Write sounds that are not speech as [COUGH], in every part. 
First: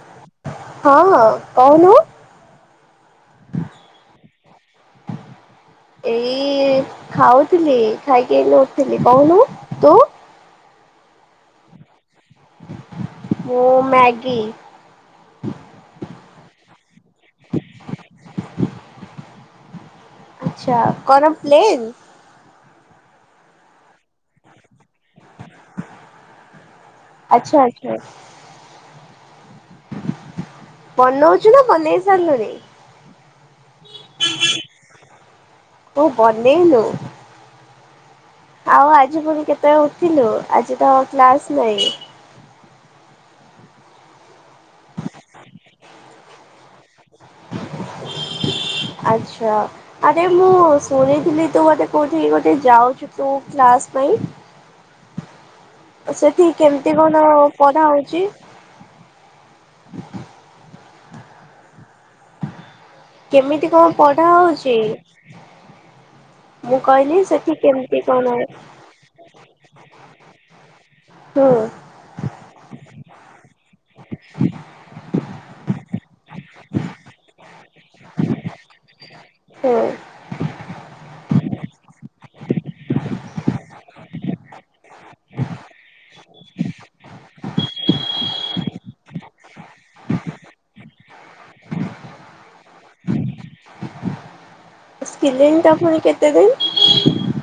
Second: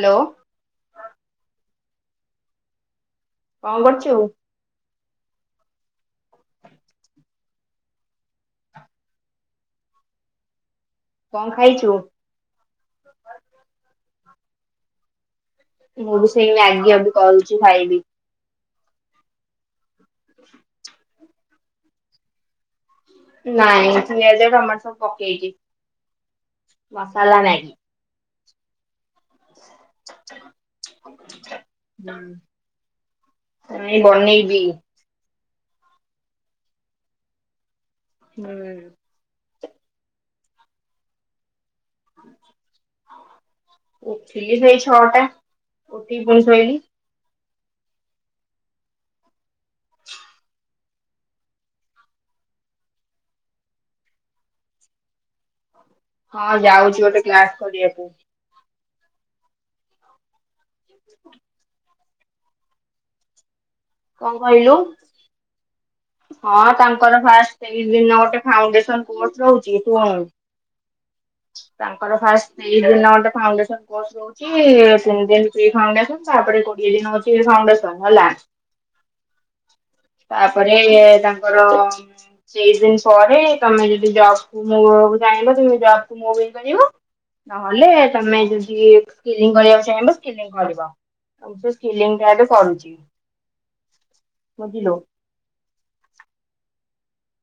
Hello ହଁ ହଁ କହୁନ। କଣ କରୁଚୁ? ଏଇ ଖାଉଥୁଲି ଖାଇକି ଏଇନା ଉଠିଲି କୋହୁନୁ ତୁ? କଣ ଖାଇଚୁ? ମୁଁ ମ୍ୟାଗି। ମୁଁ ବି ସେଇ ମ୍ୟାଗି ଏବେ କରୁଚି ଖାଇବି। ଆଛା କଣ ପ୍ଲେନ୍? ନାଇଁ ପିଆଜ ଟମାଟ ସବୁ ପକ୍ କେଇକି ମସଲା ଆଚ୍ଛା ମ୍ୟାଗି। ଆଚ୍ଛା ହ ବନଉଛୁ ନା ବନେଇ ସାରିଲୁଣି? ନାଇଁ ବନେଇବି। ଓ ବନେଇନୁ। ଆଉ ହୁଁ। ଆଜି ପୁଣି କେତେବେଳେ ଉଠିଲୁ ଆଜି ତ କ୍ଲାସ ନ। ହିଁ। ହ [INAUDIBLE] ଉଠଲି ସେଇ ଛଅଟା ଉଠିକି ପୁଣି ଶୋଇଲିି। ହ ଆଚ୍ଛା ଆରେ ମୁଁ ଶୁଣିଥିଲି ତୁ ଗୋଟେ କୋଉଠିକି ଗୋଟେ ଯାଉଛୁ ତୁ କ୍ଲାସ ପାଇଁ? ହା ସେଠି କେମତି ଗୋଟେ କଣ କ୍ଲାସ ପଢା କରିବାକୁ। ହଉଚି? ହୁ କେମିତି କଣ ପଢା ହଉଛି। ହଁ ମୁଁ ତାଙ୍କର କହିଲି ସେଠି ଫାଷ୍ଟ କେମିତି ତିନିଦିନ କଣ ଗୋଟେ ଫାଉଣ୍ଡେସନ କୋର୍ସ ରହୁଛି କୋଣ ହଁ ତାଙ୍କର ଫାଷ୍ଟ ଦିନ ଗୋଟେ ଫାଉଣ୍ଡେସନ କୋର୍ସ ରହୁଛି ତିନି ଦିନଫ୍ରି ଫାଉଣ୍ଡେସନ ତାପରେ କୋଡିଏ ଦିନହଉଚି ଫାଉଣ୍ଡେସନ ହେଲା ହଁ ତା ତାଙ୍କର କେଇ ଦିନ ପରେ ତମେ ଯଦି ଜବ କୁ ମୂଳରୁ ଯାଇଁଲ ଜବକୁୁ ମୋବିଲ କରିବ ନହେଲେ ତମେ ଯଦି ସିଂ କରିବାକୁ ଚାହିଁଲେ ସ୍କିନଂ କରିବ। ମୁ ସେ ସ୍କିଲ୍ଲିଂ ଟା ଏବେ କରୁଛିବୁଝିଲୁ। ସ୍କିଲିଙ୍ଗ ଟା ପୁଣି କେତେ ଦିନ?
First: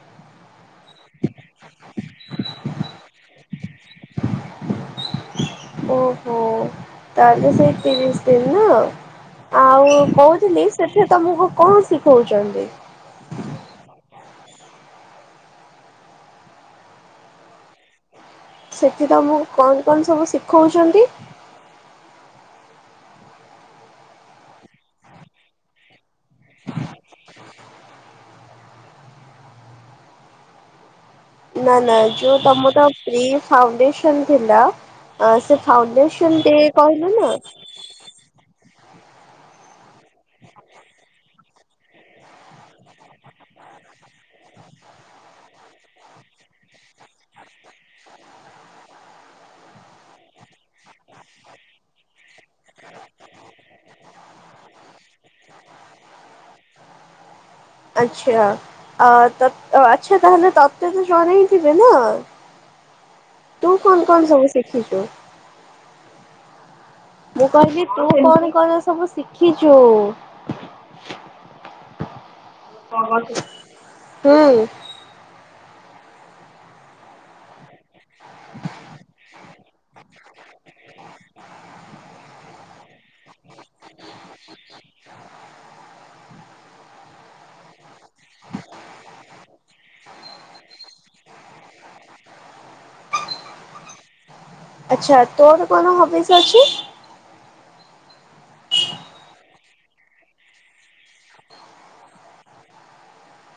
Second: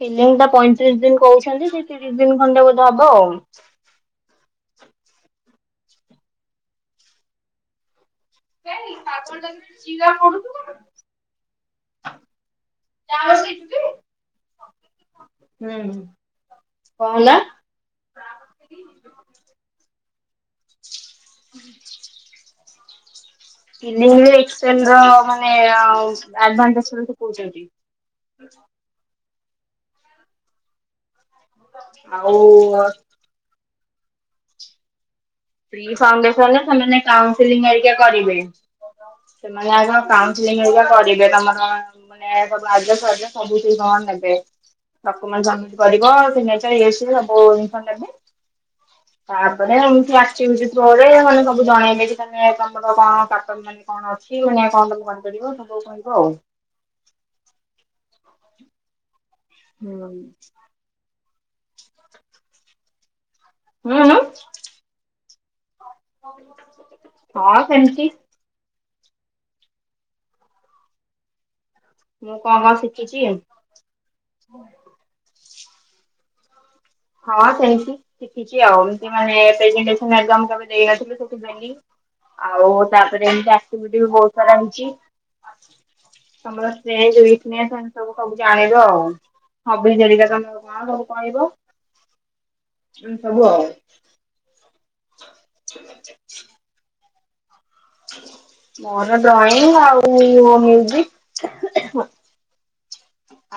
ସ୍କୀଲିଂ ଟା ପଇଁତିରିଶ ଦିନ କହୁଛନ୍ତି ସେ ତିରିଶ ଦିନ ଖଣ୍ଡେ ବୋଧେ ହବ ଆଉ ହ ଓହୋ ତାଲେ ସେଇ ତିରିଶ୍ ଦିନ ହୁଁ ନା ଆଉ କହୁଥିଲି ସେଠି ତମକୁ କଣ ଶିଖଉଛନ୍ତି? ଚା ଆଉ ସିଜୁଚି? ହୁଁ କଣ ହେଲା? ସେଠି ତମକୁ କଣ କଣ ସବୁ ଶିଖଉଛନ୍ତି? ହୁଁ [INAUDIBLE] ସ୍କିଲିନଗ ଏକ୍ସଲ ରମାନେ ଏଡଭାନ୍ସ ଏକ୍ସେଲ ଶିଖଉଛନ୍ତି। ଆ୍ା [INAUDIBLE] ନା ନା ଯୋଉ ତମର ଆଉ ପ୍ରି ଫାଉଣ୍ଡେସନ ଥିଲା ଆ ସେ ପ୍ରି ଫାଉଣ୍ଡେସନ ଡେ ରେ ସେମାନେ କହିଲୁ ନା କାଉନଶେଲିଙ୍ଗଏଇକା କରିବେ। ସେମାନେ ଆଗ କାଉନ ସିଲିଙ୍ଗ ହେକା କରିବେ ତମର ମାନେ ସବୁ [INAUDIBLE] ସବୁ ନେବେ। ଡକୁମେଣ୍ଟ ସ କରିବ ତିନି ଚାର ସବୁ ନେବେ ତାପରେ ଏମିତି ଆ ଟିମସ ଥ୍ରୋରେ ମାନେ ସବୁ ଜଣେଇେ ତମର କଣ କାଟ ମାନେ କଣ ଅଛି [INAUDIBLE] କରିପାରିବ ସବୁ କହିବ ଆଉ ଆଚ୍ଛା ତ ଆଚ୍ଛା ହୁଁ ତାହେଲେ ତତେ ତ ଜଣ ଥିବେ ନା ତୁ କଣ କଣ ସବୁ ଶିଖିଛୁ। ହଉ ସେ। [INAUDIBLE] ମୁଁ କହିବି ତୁ କଣ କ ସବୁ ଶିଖିଛୁ। ମୁଁ କଣ କଣ ଶିଖୀଛି। ହୁଁ। ହଁ ସେମିତି ଶିଖିଛି ଆଉ ଏମତି ମାନେଡେଜିନେସନ ଏଗଜାମ ଦେଇନଥିଲୁୁ। ଆଉ ତାପରେ ଏମତି ଆକଟିଭିଟି ଭ ବହୁତ ସାରା ହେଇଛି। ତମର ସ୍ନେକନେସ୍ ଏମ ସବୁ ସବୁ ଜାଣିବ ଆଉ। ହବିଜ ହେରିକା ତମର କଣ ସବୁ କହିବ। ଉ ସବୁ ଆଉ। ଆଛା ତୋର କଣ ହବିସ ଅଛି। [UNINTELLIGIBLE] ମୋର ଡ୍ରଇଂ ଆଉ-ଉ-ଉ-ଉ। [UNINTELLIGIBLE]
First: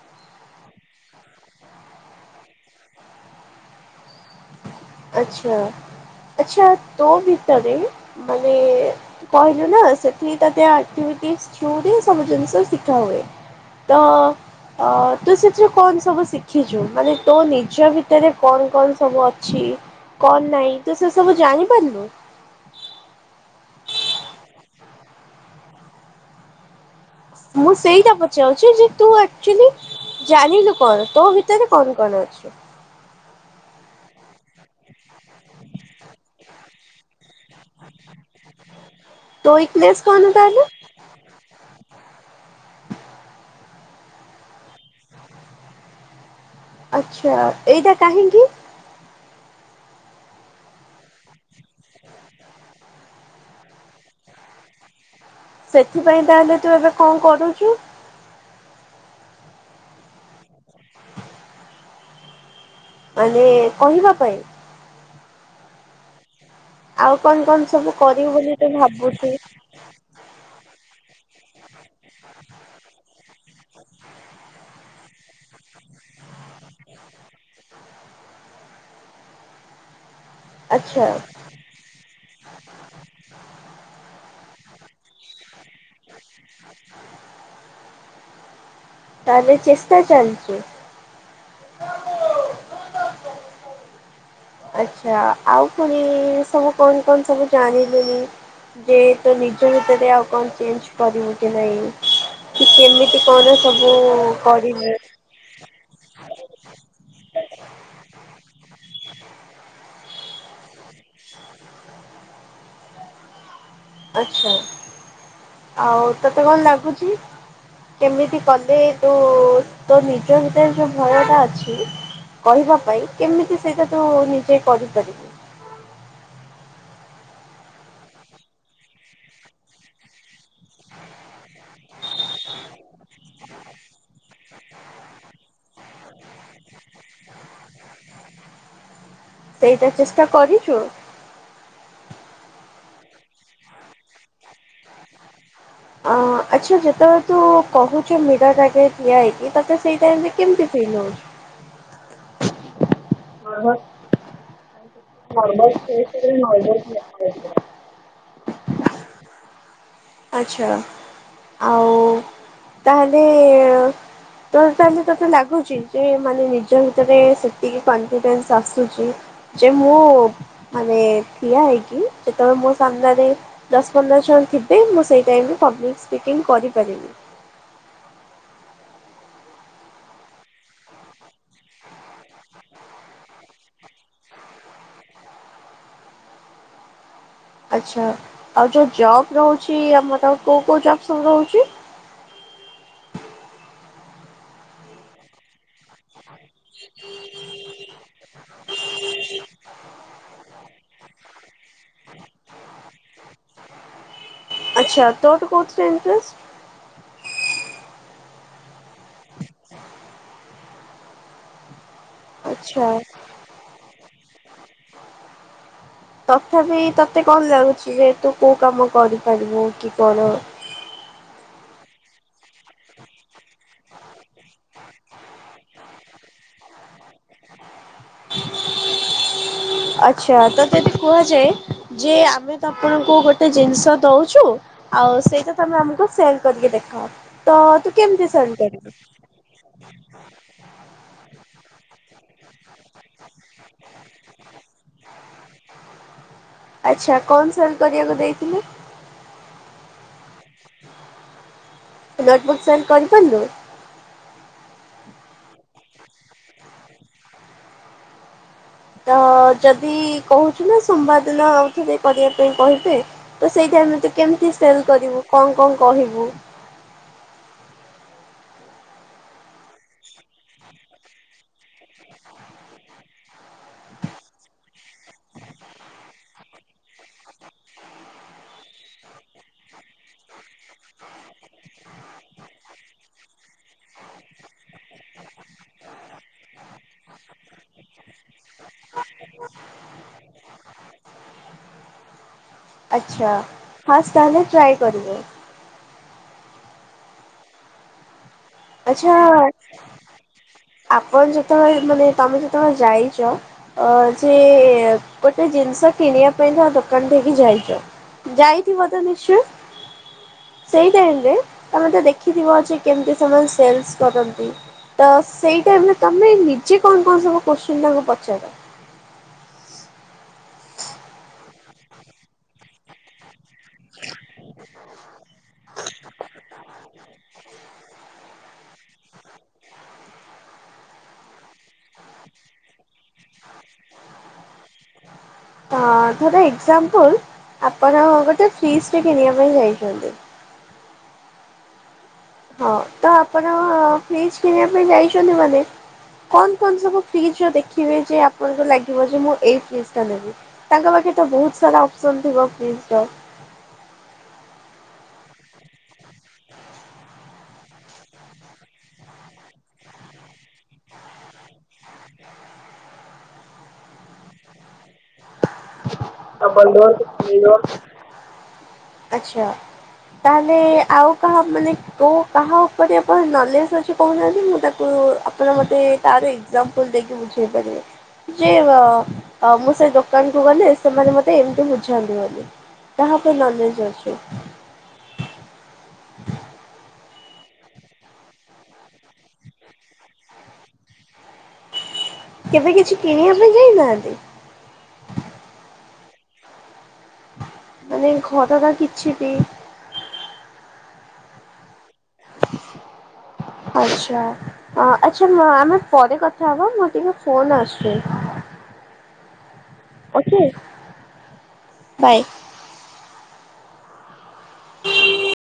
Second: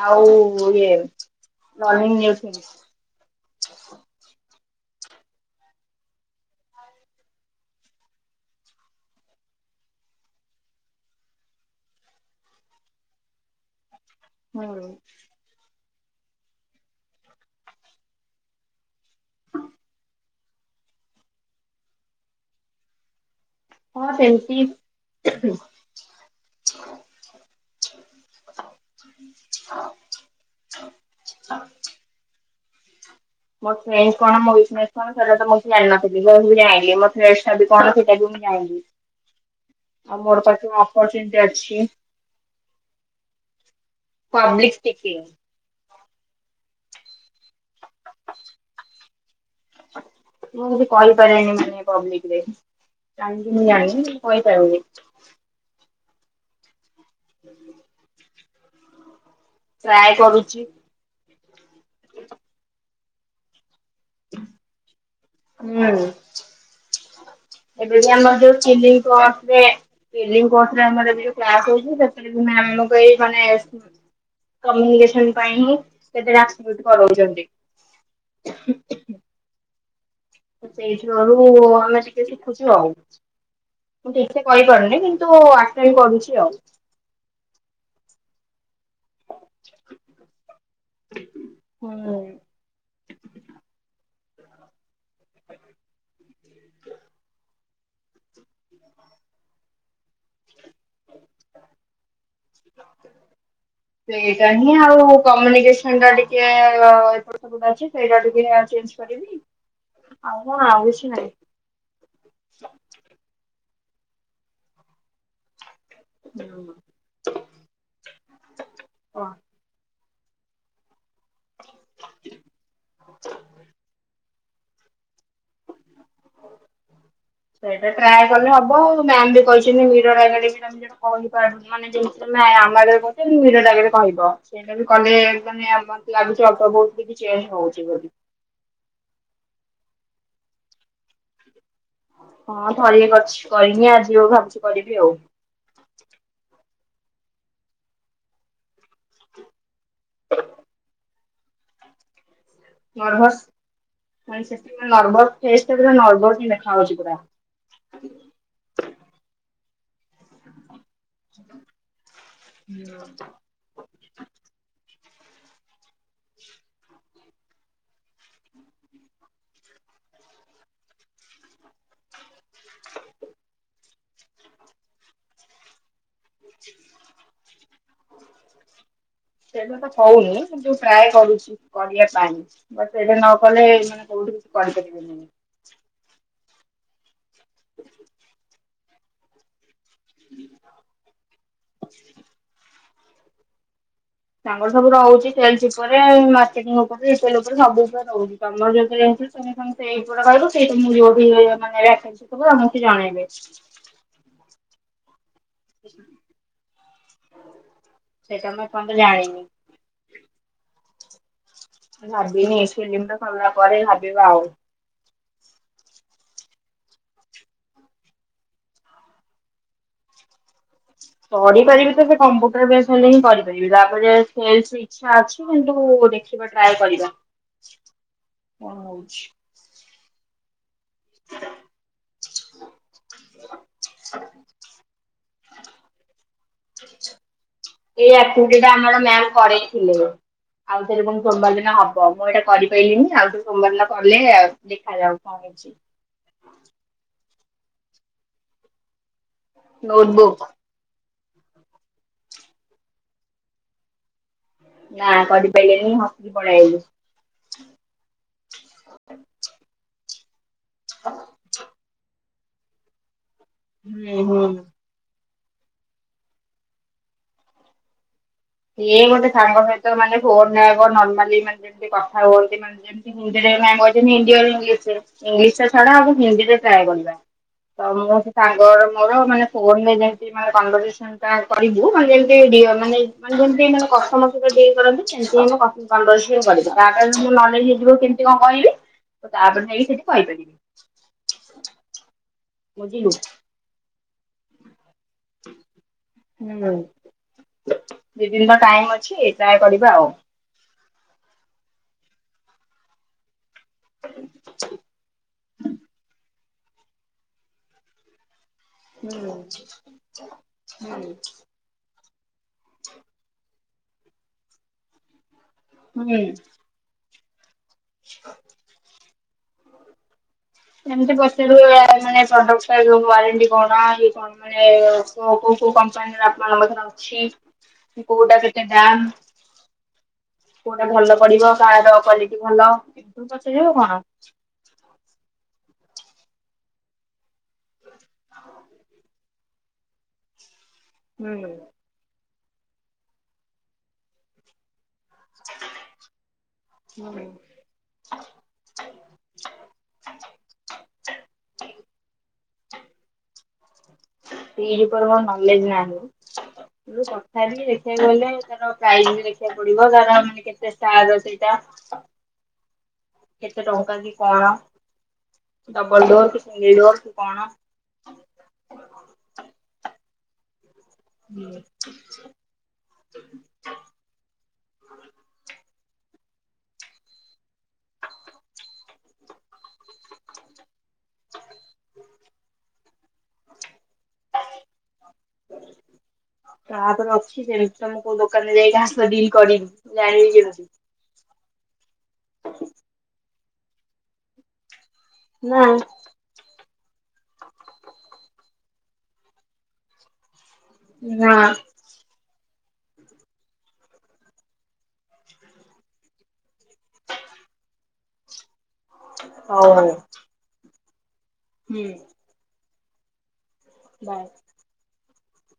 ଆଉ-ଉ-ଉ-ଉ ଇଏ [UNINTELLIGIBLE] [UNINTELLIGIBLE] ଆଚ୍ଛା। ଆଛା ତୋ ଭିତରେ ମାନେ-ଏ-ଏ-ଏ-ଏ କହିଲୁ ନା ସେଠି ତ ଆକ୍ଟି କି ଚୁଡ଼ି ସବୁ ଜିନିଷ ଶିଖା ହୁଏ ତ-ଅ-ଅ-ଅ ହୁଁ ଅ-ଅ-ଅ ତୁ ଶିଖି କଣ ସବୁ ଶିଖିଛୁ ମାନେ ତୋ ନିଜ ଭିତରେ କଣ କଣ ସବୁ ଅଛି କଣ ନାଇଁ ତୁ ସେ ସବୁ ଜାଣିପାରିଲୁ। ହଁ ସେମିତି। ମୁଁ ସେଇଟା ପଚାଉଛି ଯେ ତୁ ଅକଚୁଲି ଜାଣିଲୁ କଣ ତୋ ଭିତରେ କଣ କଣ ଅଛି। ମୋ ଷ୍ଟ୍ରେନ୍ତ୍ କଣ ମୋ ଉଇକ ନେସ କଣ ସେଟା ତ ମୁଁ କିଛି ଜାଣେନା। [UNINTELLIGIBLE] ସେଇଟା ବି ମୁଁ ଯାଣିନି। ତୋ ୱିକନେସ୍ ଆ କଣ ମୋର ତାହେଲେ? ପାଖକୁ ଅପର୍ଚୁନିଟି ଅଛି। ପବ୍ଲିକ ସ୍ପିକିଙ୍ଗ ଆଚ୍ଛା ଏଇଟା କାହିକି? ମୁଁ କିଛି କହିପାରେନି ମାନେ ପବଲିକରେ। କାହିଁକି ମୁଁ ଜାଣିିନି କହିପାରିବିନି। ସେଥିପାଇଁ ତାହେଲେ ତୁ ଏବେ କଣ କରୁଛୁ? ଟ୍ରାଏ କରୁଛି। ମାନେ କହିବା ପାଇଁ? ହୁଁ। ଆଉ କଣ କଣ ସବୁ ଏବେ ଯେ କରିବୁ ଆମର ବୋଲି ଯୋଉ ତୁ ଭାବୁଛୁ ଚିଲିଙ୍କରେ ଚିଲିକଟରେ ଆମର ବି ୟ ଯୋଉଁ କ୍ଲାସ ହେଉଛି [UNINTELLIGIBLE] ଏଇ ମାନେ କମିନି କେସନ ପାଇଁ ହିଁ [UNINTELLIGIBLE] ସେ କରଛନ୍ତି। [UNINTELLIGIBLE] ଆଚ୍ଛା ସେଇଥିରରୁ ଆମେ ଟିକେ ଶିଖୁଛୁ ଆଉ, ମୁ ଠିକ ସେ କହିପାରୁନି କିନ୍ତୁ-ଉ-ଉ-ଉ ଆଟେନ୍ କରୁଛି ଆଉ। ତାହଲେ ଚେଷ୍ଟା ଚାଲିଛି। ହୁଁ [UNINTELLIGIBLE] ଆଛା ଆଉ ପୁଣି-ଇ-ଇ-ଇ ସବୁ କଣ କଣ ସବୁ ଜାଣିଲୁନି ଯେ ତୁ ନିଜ ଭିତରେ ଆଉ କ ଚେଞ୍ଜ କରିବୁ କି ନାଇଁ କି କେମିତି କଣ ସବୁ-ଉ-ଉ-ଉ ସେଇଟା କରିବେ। ଟିକେ-ଏ-ଏ-ଏ ଏପଟ ସେପଟ ଅଛି ସେଇଟା ଟିକେ ଚେଞ୍ଜ କରିକି ଆଉ କଣ ଆଉ କିଛି ନାହିଁ। ଆଚ୍ଛା। ଆଉ ତତେ କଣ ଲାଗୁଛି କେମିତି କଲେ ହଁ ତୁ-ଉ-ଉ-ଉ ତ ନିଜ ଭିତରେ ଯୋଉ ଭୟ ଟା ଅଛି କହିବା ପାଇଁ କେମିତି ସେଇଟା ତୁ ନି ଯେ କରିପାରିବୁ। [UNINTELLIGIBLE] ସେଇଟା ଟ୍ରାଏ କଲେ ହବ ଆଉ ମ୍ୟାାମ ବି କହିଛନ୍ତି ମିରର ଆଗରେ [UNINTELLIGIBLE] କହିପାରୁନ ଯେମିତି ତମେ ଆ ଆମର ହଉ କି ମିରର ଆଗରେ କହିବ ସେଇଟା ବି କଲେ-ଏ-ଏ ମାନେ ମୋତେ ଲାଗୁଛି ଅଳ୍ପ ବହୁତ କିଛି ହଉଛି ବୋଲି। ସେଇଟା ଚେଷ୍ଟା କରିଚୁ? ହଁ ଥରେ ଏ କରିଛି କରିନି ଆଜି ଆଉ ଭାବୁଚି କରିବି ଆଉ। ଅଂ ଆଚ୍ଛା ଯେତେବେଳେ ତୁ କହୁଛୁ ମିରର ଆଗରେ ଠିଆ ହେଇକି ତତେ ସେଇ ଟାଇମରେ କେମିତି ଫିଲ୍ ହଉଛି? ନର୍ଭସ୍ [UNINTELLIGIBLE] ନର୍ଭସ୍ ଫେସ ଟା ପୁରା ନର୍ଭସ୍ ହିଁ ଦେଖା ହଉଛି ପୁରା। [INAUDIBLE] ଆଚ୍ଛା। ଆଉ ତା ହେଲେ ତ ତା ହେଲେ ତୋତେ ଲାଗୁଛି ଯେ ମାନେ ନିଜ ଭିତରେ ସେତିକି କନ୍ଫିଡେନ୍ସ ଆସୁଛି ଯେ ମୁଁ ମାନେ ଠିଆ ହେଇକି ଯେତେବେଳେ ମୋ ସାମ୍ନାରେ ଦଶ ପନ୍ଦର ଜଣ ଥିବ୍ ବେ। ମୁଁ ସେଇ ଟାଇମରେ ପବ୍ଲିକ୍ ସ୍ପିକିଂ କରିପାରିବି। ସେଇଟା ତ ହଉନି ଯୋଉ ଟ୍ରାୟ କରୁଛି କରିବା ପାଇଁ ବଟ୍ ସେଇଟା ନ କଲେ ମାନେ କୋଉଠିବି କରିପାରିବିନି। ଆଚ୍ଛା, ଆଉ ଯୋଉ ଜବ୍ ରହୁ ଛି ଆମର କୋଉ କୋଉ ଜବ୍ ସବୁ ରହୁଛି? ତାଙ୍କର ସବୁ ରହୁଛି ସେଲସ୍ ଉପରେ ମା କେଟିଙ୍ଗ୍ ଉପରେ ସେଲ୍ ଉପରେ ସବୁ ଉପରେ ରହୁଛି। ତମର ଯାଉଥିରେ ହଉଚି ତମେ ସେଇ ଉପରେ ରହିବ। ସେ ତୁମକୁ ଯଉଠି ତମର ଏ ଆସିଛି ସବୁ ମୁଁ କି ଜାଣିବି। ଆଚ୍ଛା, ତୋର କୋଉଥିରେ ଇଣ୍ଟରେଷ୍ଟ? ସେଇଟା ମୁଁ ଏପର୍ଯ୍ୟନ୍ତ ଜାଣିନି। ଭାବିନି ଆଚ୍ଛା। ସେଲିମଟା ସରିଲା ପରେ ଭାବିବା ଆଉ। ତଥାପି ତତେ କ'ଣ ଲାଗୁଛି ଯେ ତୁ କୋଉ କାମ କରିପାରିବୁ କି କ'ଣ? [INAUDIBLE] ପଢିପାରିବି ତ ସେ କମ୍ପ୍ୟୁଟର ବେଶ୍ ହେଲେ ହିଁ କରିପାରିବି। ତାପରେ ସେଲସରେ ଇଚ୍ଛା ଅଛି କିନ୍ତୁ ଦେଖ୍ ଖିବା ଟ୍ରାୟ କରିବା କ'ଣ ହଉଛି। ଛା ତତେ ଯଦି କୁହାଯାଏ ଯେ ଆମେ ତ ଆପଣଙ୍କୁ ଗୋଟେ ଜିନିଷ ଦଉଛୁ ଆଉ ସେ ତ ତମେ ଆମକୁ ସେଲ୍ କରିକି ଦେଖାଅ। ତ ତୁ ଏ କେମିତି ଏକ୍ଟିଭିଟୀ ସେଣ୍ଡ ଟା କରିବୁ? ଆମର ମ୍ୟାମ୍ କରେଇ ଥିଲେ। ଆଉ ଥରେ ପୁଣି ସୋମବାର ଦିନ ହ ବ ମୁଁ ଏଇଟା କରିବ୍ କହିଲିନି ଆଉ ଯଉ ସୋମବାର ଦିନ କଲେ ଦେଖାଯାଉ କ'ଣ ହେଉଛି। ଆଚ୍ଛା କ'ଣ ସେଲ୍ କରିବାକୁ ଦେଇଥିଲି? Notebook. Notebook sell କରିପାରିଲୁ? ନାଁ କରିପାଲେନି ହସିକି ପଳେଇ ଆଇଲି। ତ ଯଦି କହୁଛୁ ନା ସୋମବାର ଦିନ ଆଉଥରେ କରିବା ପାଇଁ କହିବେ। ତ ସେଇ ଟାଇମରେ ତୁ ହୁଁ ହୁଁ। କେମିତି ସେଲ୍ କରିବୁ କ'ଣ କ'ଣ କହିବୁ? ଇଏ ଗୋଟେ ସାଙ୍ଗ ସହିତ ମାନେ ଫୋନରେ ଆଗ ନର୍ମାଲି ମାନେ ଯେମତି କଥା ହୁଅନ୍ତି ମାନେ ଯେମତି ନିଜେ ଯେ ସେ ମ୍ୟାମ୍ କହିଛନ୍ତି ହିନ୍ଦୀ ଓର ଇଂଲିଶ୍ ରେ ଇଂଲିଶ୍ ରେ ଛଡା ଆଉ ହିନ୍ଦୀରେ ଟ୍ରାୟ କରିବା। ତ ମୁଁ ସେ ସାଙ୍ଗର ମୋର ମାନେ ଫୋନରେ ଯେମିତି ମାନେ କନ୍ଭରସେସନ୍ ଟା କରିବୁ ମାନେ ଯେମତି ଦିଅ ମାନେ ଯେମତି ମାନେ କଷ୍ଟମର ସହିତ ଡିଲ୍ କରନ୍ତି ସେମତି ମୁଁ କ କନ୍ଭରସିଏନ୍ କରିବି। ତାପରେ ମୁଁ ନଲେଜ୍ ହେଇଯିବ କେମତି କ'ଣ କହିବି ତାପରେ ଯାଇକି ସେଠି କହିପାରିବି। ବୁଝିଲୁ। ଆଚ୍ଛା, ଫାର୍ଷ୍ଟ ତାହେଲେ ଟ୍ରାୟ କରିବ? ହୁଁ, ଦି ଦିନର ଟାଇମ୍ ଆଚ୍ଛା ଅଛି ଟ୍ରାୟ କରିବା ଆଉ। ଆପଣ ଯେତେବେଳେ ମାନେ ତମେ ଯେତେବେଳେ ଯାଇଛ ଅ ଯେ ଗୋଟେ ଜିନିଷ କିଣିବା ପାଇଁ ତମ ଦୋକାନ ଠେ କି ଯାଇଛ ଯାଇ କି ବର୍ତ୍ତମାନ ହୁଁ ଇସ୍ୟୁ? ସେଇ ହୁଁ। ଟାଇମ୍ ରେ ତମେ ତ ଦେଖିଥିବ ଯେ କେମିତି ସେମାନେ ସେଲ୍ସ କରନ୍ତି। ତ ସେଇ ଟାଇମ୍ ରେ ହୁଁ ତମେ ନିଜେ କ'ଣ କ'ଣ ସବୁ ପଶ୍ଚିମବଙ୍ଗ ପଚାର। ସେମତି ପଚାରୁୁ ମାନେ ପ୍ରଡକ୍ଟ ଟା ଯୋଉ ୱାରେଣ୍ଟି କଣାଇ କଣ ମାନେ କ କୋଉ କୋଉ କମ୍ପାନୀରେ ଆପଣଙ୍କର ଅଛି। କଉଟା କି? ସେ ଦାମ୍ କୋଉଟା ଭଲ ପଡିବ କାହାର କ୍ଵାଲିଟି ଭଲ? ସେଓ କ'ଣ? ହଁ ଧର ଏକ୍ଜାମ୍ପଲ୍ ଆପଣ ଗୋଟେ ଫ୍ରୀଜ୍ ଟେ କିଣିବା ପାଇଁ ଯାଇ ହ [UNINTELLIGIBLE] ହୁଁ ହଁ, ତ ଆପଣ ଫ୍ରିଜ କିଣିବା ପାଇଁ ଯାଇଛନ୍ତି? ସେ ମାନେ [UNINTELLIGIBLE] କଣ କଣ ସବୁ ଫ୍ରିଜ ର ଦେଖିବେ ଯେ ଆପଣଙ୍କୁ ଲାଗିବ ଯେ- ମୁଁ ଏଇ ଫ୍ରିଜ ଟା ନେବି। ତାଙ୍କ ପାଖେ ତ ବହୁତ ସାରା ଅପସନ ଥିବ ସେଇ ଉପରେ ମୋର ନଲେଜ ନାହିଁ। ତଥା ବିି ଦେଖିବାକୁ ଗଲେ ତାର ପ୍ରାଇଜ ବି ଦେଖିବାକୁ ପଡିବ, ତାର ମାନେ କେତେ ଷ୍ଟାର୍ ସେଇଟା ଆ [UNINTELLIGIBLE] କେତେ ଟଙ୍କା କି କଣ? ଡବଲ ଡୋର୍ କି ସିଙ୍ଗଲ ଡୋର କି କଣ? ଆଛା, ତାହଲେ ଆଉ କାହା ମାନେ, କେଉଁ କାହା ଉପରେ ଆପଣ ନଲେଜ ଅଛି କହୁନାହାନ୍ତି, ମୁଁ ତାକୁ ଆପଣ ମୋତେ ତାର ଏକ୍ଜାମ୍ପଲ ଦେଇକି ବୁଝେଇ ପାରି ଯେ ମୁଁ ସେ ଦୋକାନ କୁ ଗଲେ, ସେମାନେ ମତେ ଏମିତି ବୁଝାନ୍ତି ବୋଲି କାହା ଉପ ନଲେଜ ଅଛି? ହ [UNINTELLIGIBLE] ତାପରେ ଅଛି, ସେମିତି ତମ କୋଉ ଦୋକାନରେ ଯାଇ ଆସ ଡିଲ୍ କରିବି, ମୁ ଜାଣିବି କେମିତି [INAUDIBLE] କେବେ କିଛି କିଣିବା ପାଇଁ ଯାଇନାହାନ୍ତି? ନା ମାନେ ଘରର କିଛି ବି ନା ଆଛା, ଆଛା ଆମେ ପରେ କଥା ହବା ମୋ ଟିକେ ଫୋନ ଆସଛି। ହଉ ଭ [UNINTELLIGIBLE] ଓକେ ହୁଁ ବାଏ। ବାଏ।